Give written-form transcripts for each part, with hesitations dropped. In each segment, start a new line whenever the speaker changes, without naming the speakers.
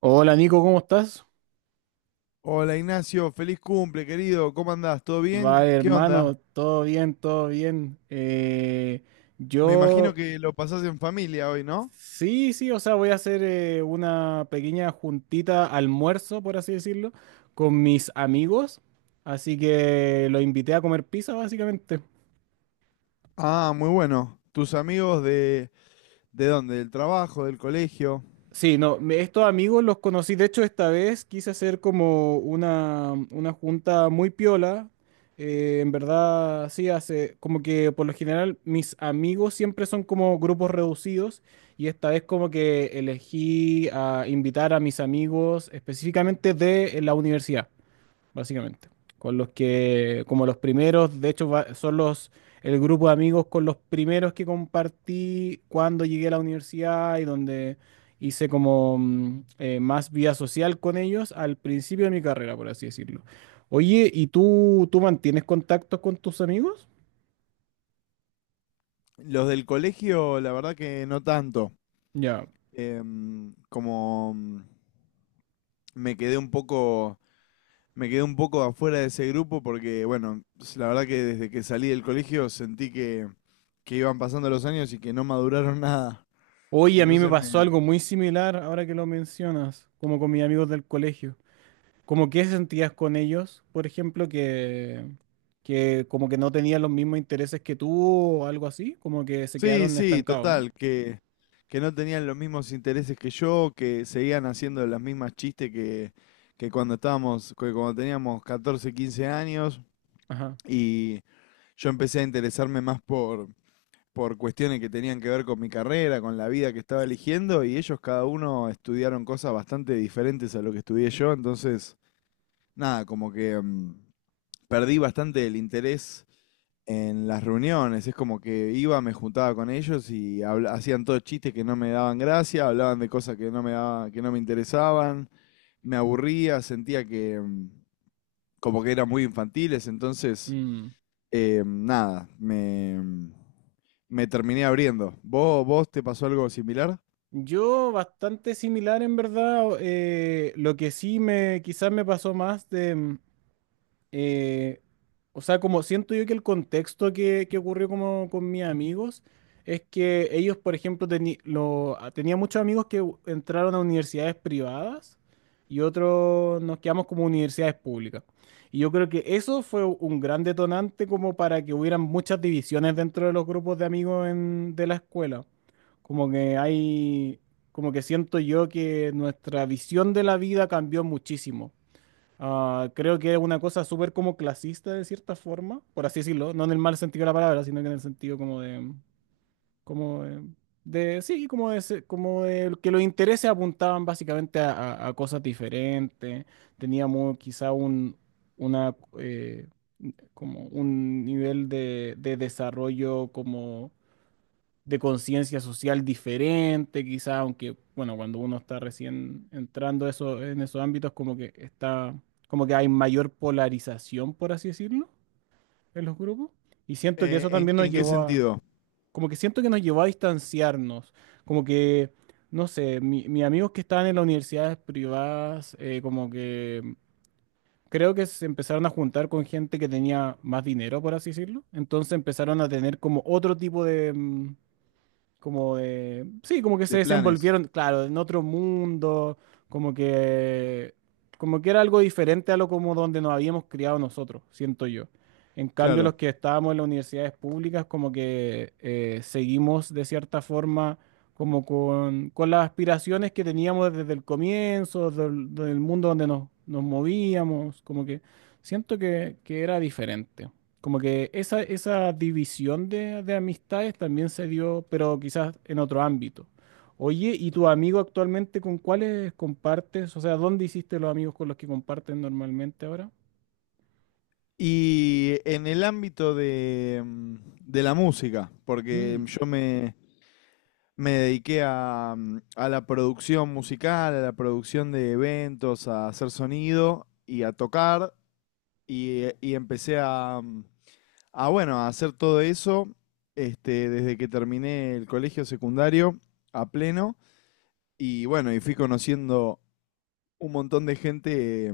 Hola Nico, ¿cómo estás?
Hola Ignacio, feliz cumple, querido. ¿Cómo andás? ¿Todo
Va
bien? ¿Qué onda?
hermano, todo bien, todo bien.
Me imagino
Yo.
que lo pasás en familia hoy, ¿no?
Sí, sí, o sea, voy a hacer una pequeña juntita almuerzo, por así decirlo, con mis amigos. Así que los invité a comer pizza, básicamente.
Ah, muy bueno. ¿Tus amigos de dónde? ¿Del trabajo, del colegio?
Sí, no, estos amigos los conocí. De hecho, esta vez quise hacer como una junta muy piola. En verdad, sí, hace como que por lo general mis amigos siempre son como grupos reducidos, y esta vez como que elegí a invitar a mis amigos específicamente de la universidad básicamente. Con los que, como los primeros, de hecho, son el grupo de amigos con los primeros que compartí cuando llegué a la universidad y donde hice como más vida social con ellos al principio de mi carrera, por así decirlo. Oye, ¿y tú mantienes contactos con tus amigos?
Los del colegio, la verdad que no tanto.
Ya.
Como me quedé un poco, me quedé un poco afuera de ese grupo porque, bueno, la verdad que desde que salí del colegio sentí que iban pasando los años y que no maduraron nada.
Oye, a mí me
Entonces me,
pasó algo muy similar ahora que lo mencionas, como con mis amigos del colegio. ¿Cómo qué sentías con ellos, por ejemplo, que como que no tenían los mismos intereses que tú o algo así, como que se
sí,
quedaron
sí,
estancados, ¿no?
total, que no tenían los mismos intereses que yo, que seguían haciendo las mismas chistes que cuando que cuando teníamos 14, 15 años,
Ajá.
y yo empecé a interesarme por cuestiones que tenían que ver con mi carrera, con la vida que estaba eligiendo, y ellos cada uno estudiaron cosas bastante diferentes a lo que estudié yo, entonces, nada, como que perdí bastante el interés en las reuniones. Es como que iba, me juntaba con ellos y hacían todos chistes que no me daban gracia, hablaban de cosas que no que no me interesaban, me aburría, sentía que como que eran muy infantiles, entonces
Mm.
nada, me terminé abriendo. Vos te pasó algo similar?
Yo bastante similar en verdad. Lo que sí me quizás me pasó más de, eh, o sea, como siento yo que el contexto que ocurrió como con mis amigos es que ellos, por ejemplo, tenía muchos amigos que entraron a universidades privadas y otros nos quedamos como universidades públicas. Y yo creo que eso fue un gran detonante como para que hubieran muchas divisiones dentro de los grupos de amigos de la escuela. Como que hay, Como que siento yo que nuestra visión de la vida cambió muchísimo. Ah, creo que es una cosa súper como clasista de cierta forma, por así decirlo, no en el mal sentido de la palabra, sino que en el sentido como de, sí, como de que los intereses apuntaban básicamente a cosas diferentes. Teníamos quizá una, como un nivel de desarrollo como de conciencia social diferente, quizá, aunque, bueno, cuando uno está recién entrando eso, en esos ámbitos, como que hay mayor polarización, por así decirlo, en los grupos. Y siento que eso también
En qué sentido?
como que siento que nos llevó a distanciarnos. como que, no sé, mis amigos que estaban en las universidades privadas, como que... Creo que se empezaron a juntar con gente que tenía más dinero, por así decirlo. Entonces empezaron a tener como otro tipo de, como sí, como que se
De planes,
desenvolvieron, claro, en otro mundo, como que como que era algo diferente a lo como donde nos habíamos criado nosotros, siento yo. En cambio, los
claro.
que estábamos en las universidades públicas, como que seguimos de cierta forma como con las aspiraciones que teníamos desde el comienzo, del mundo donde nos movíamos, como que siento que era diferente. Como que esa división de amistades también se dio, pero quizás en otro ámbito. Oye, ¿y tu amigo actualmente con cuáles compartes? O sea, ¿dónde hiciste los amigos con los que comparten normalmente ahora?
Y en el ámbito de, de la música, porque
Mm,
me dediqué a, a la producción musical, a la producción de eventos, a hacer sonido y a tocar. Y empecé a, a, bueno, a hacer todo eso este, desde que terminé el colegio secundario a pleno. Y bueno, y fui conociendo un montón de gente,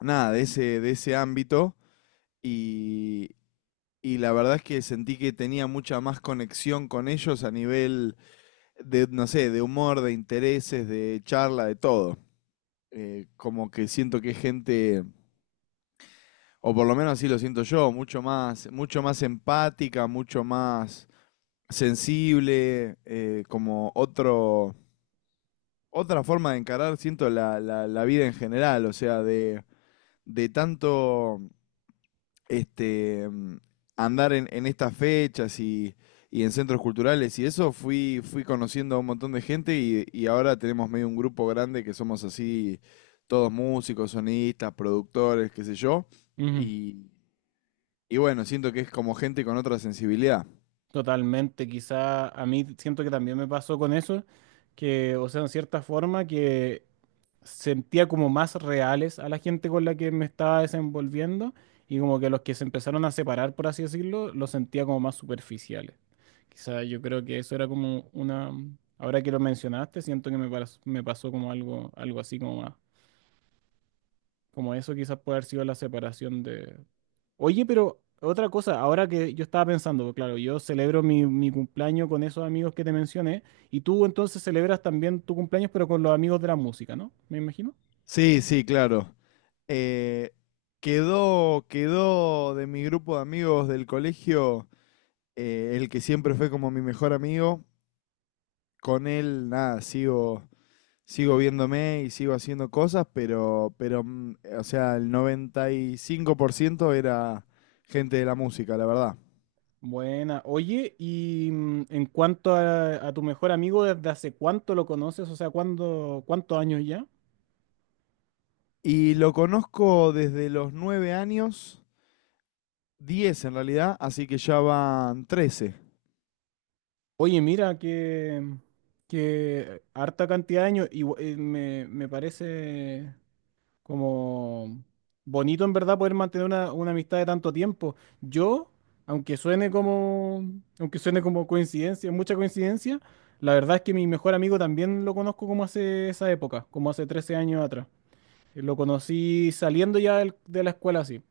nada, de ese ámbito. Y, y la verdad es que sentí que tenía mucha más conexión con ellos a nivel de, no sé, de humor, de intereses, de charla, de todo. Como que siento que es gente, o por lo menos así lo siento yo, mucho más empática, mucho más sensible, como otra forma de encarar, siento, la vida en general, o sea, de tanto este, andar en estas fechas y en centros culturales y eso, fui conociendo a un montón de gente y ahora tenemos medio un grupo grande que somos así, todos músicos, sonistas, productores, qué sé yo.
ujú.
Y, y bueno, siento que es como gente con otra sensibilidad.
Totalmente, quizá a mí siento que también me pasó con eso, que, o sea, en cierta forma que sentía como más reales a la gente con la que me estaba desenvolviendo, y como que los que se empezaron a separar, por así decirlo, los sentía como más superficiales. Quizá yo creo que eso era como una, ahora que lo mencionaste, siento que me pasó como algo, algo así como más, como eso quizás puede haber sido la separación de. Oye, pero otra cosa, ahora que yo estaba pensando, claro, yo celebro mi cumpleaños con esos amigos que te mencioné, y tú entonces celebras también tu cumpleaños, pero con los amigos de la música, ¿no? Me imagino.
Sí, sí, claro. Eh, quedó de mi grupo de amigos del colegio el que siempre fue como mi mejor amigo. Con él, nada, sigo viéndome y sigo haciendo cosas, pero, o sea, el 95% era gente de la música, la verdad.
Buena. Oye, y en cuanto a tu mejor amigo, ¿desde hace cuánto lo conoces? O sea, ¿cuándo, cuántos años ya?
Y lo conozco desde los 9 años, 10 en realidad, así que ya van 13.
Oye, mira, que harta cantidad de años, y, me parece como bonito en verdad poder mantener una amistad de tanto tiempo. Yo, aunque suene como, aunque suene como coincidencia, mucha coincidencia, la verdad es que mi mejor amigo también lo conozco como hace esa época, como hace 13 años atrás. Lo conocí saliendo ya de la escuela así.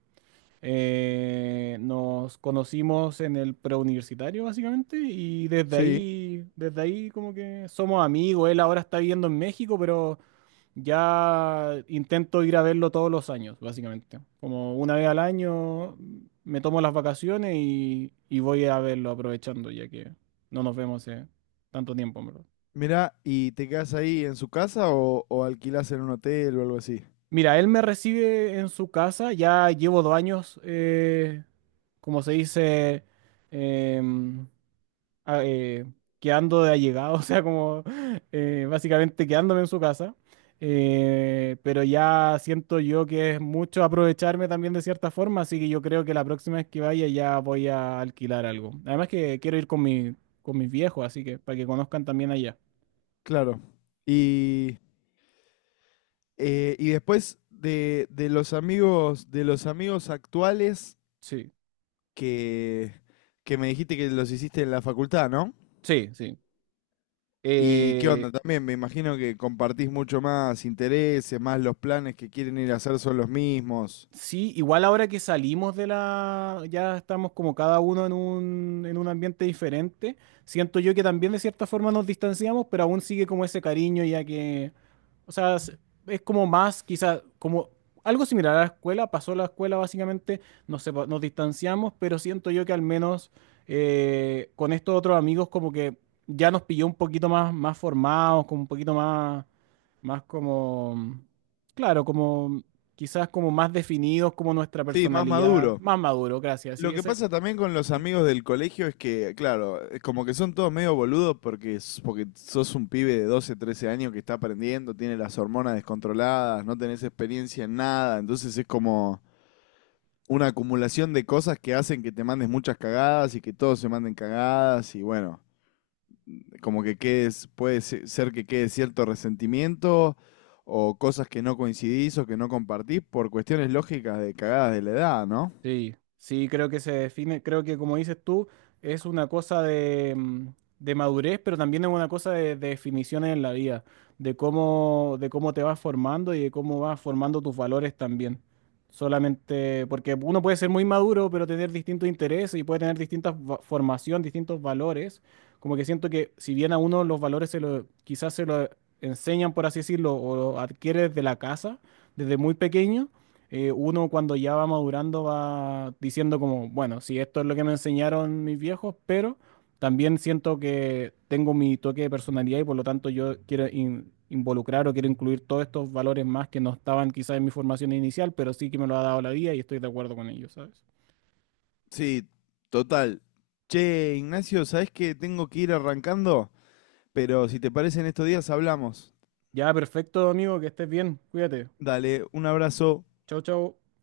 Nos conocimos en el preuniversitario básicamente y
Sí.
desde ahí como que somos amigos. Él ahora está viviendo en México, pero ya intento ir a verlo todos los años, básicamente. Como una vez al año me tomo las vacaciones y voy a verlo aprovechando, ya que no nos vemos hace tanto tiempo, en verdad.
Mirá, ¿y te quedas ahí en su casa o alquilás en un hotel o algo así?
Mira, él me recibe en su casa, ya llevo 2 años, como se dice, em, a- eh, quedando de allegado, o sea, como básicamente quedándome en su casa. Pero ya siento yo que es mucho aprovecharme también de cierta forma, así que yo creo que la próxima vez que vaya ya voy a alquilar algo. Además que quiero ir con con mis viejos, así que para que conozcan también allá.
Claro. Y, y después de los amigos actuales,
Sí,
que, que me dijiste que los hiciste en la facultad, ¿no?
sí, sí.
¿Y qué
Eh,
onda? También me imagino que compartís mucho más intereses, más los planes que quieren ir a hacer son los mismos.
Sí, igual ahora que salimos de ya estamos como cada uno en en un ambiente diferente, siento yo que también de cierta forma nos distanciamos, pero aún sigue como ese cariño ya que, o sea, es como más, quizás, como algo similar a la escuela, pasó la escuela básicamente. Nos distanciamos, pero siento yo que al menos con estos otros amigos como que ya nos pilló un poquito más, más formados, como un poquito más, más como, claro, como quizás como más definidos como nuestra
Sí, más
personalidad,
maduro.
más maduro, gracias.
Lo
Sí,
que
ese.
pasa también con los amigos del colegio es que, claro, es como que son todos medio boludos porque, porque sos un pibe de 12, 13 años que está aprendiendo, tiene las hormonas descontroladas, no tenés experiencia en nada, entonces es como una acumulación de cosas que hacen que te mandes muchas cagadas y que todos se manden cagadas y bueno, como que quedes, puede ser que quede cierto resentimiento o cosas que no coincidís o que no compartís por cuestiones lógicas de cagadas de la edad, ¿no?
Sí, sí, creo que se define, creo que como dices tú, es una cosa de, de madurez, pero también es una cosa de definiciones en la vida, de cómo te vas formando y de cómo vas formando tus valores también. Solamente porque uno puede ser muy maduro, pero tener distintos intereses y puede tener distintas formación, distintos valores. Como que siento que si bien a uno los valores quizás se lo enseñan, por así decirlo, o lo adquieres de la casa, desde muy pequeño. Uno cuando ya va madurando va diciendo como, bueno, si esto es lo que me enseñaron mis viejos, pero también siento que tengo mi toque de personalidad y por lo tanto yo quiero involucrar o quiero incluir todos estos valores más que no estaban quizás en mi formación inicial, pero sí que me lo ha dado la vida y estoy de acuerdo con ellos, ¿sabes?
Sí, total. Che, Ignacio, ¿sabés que tengo que ir arrancando? Pero si te parece en estos días hablamos.
Ya, perfecto, amigo, que estés bien, cuídate.
Dale, un abrazo.
Chau, chau.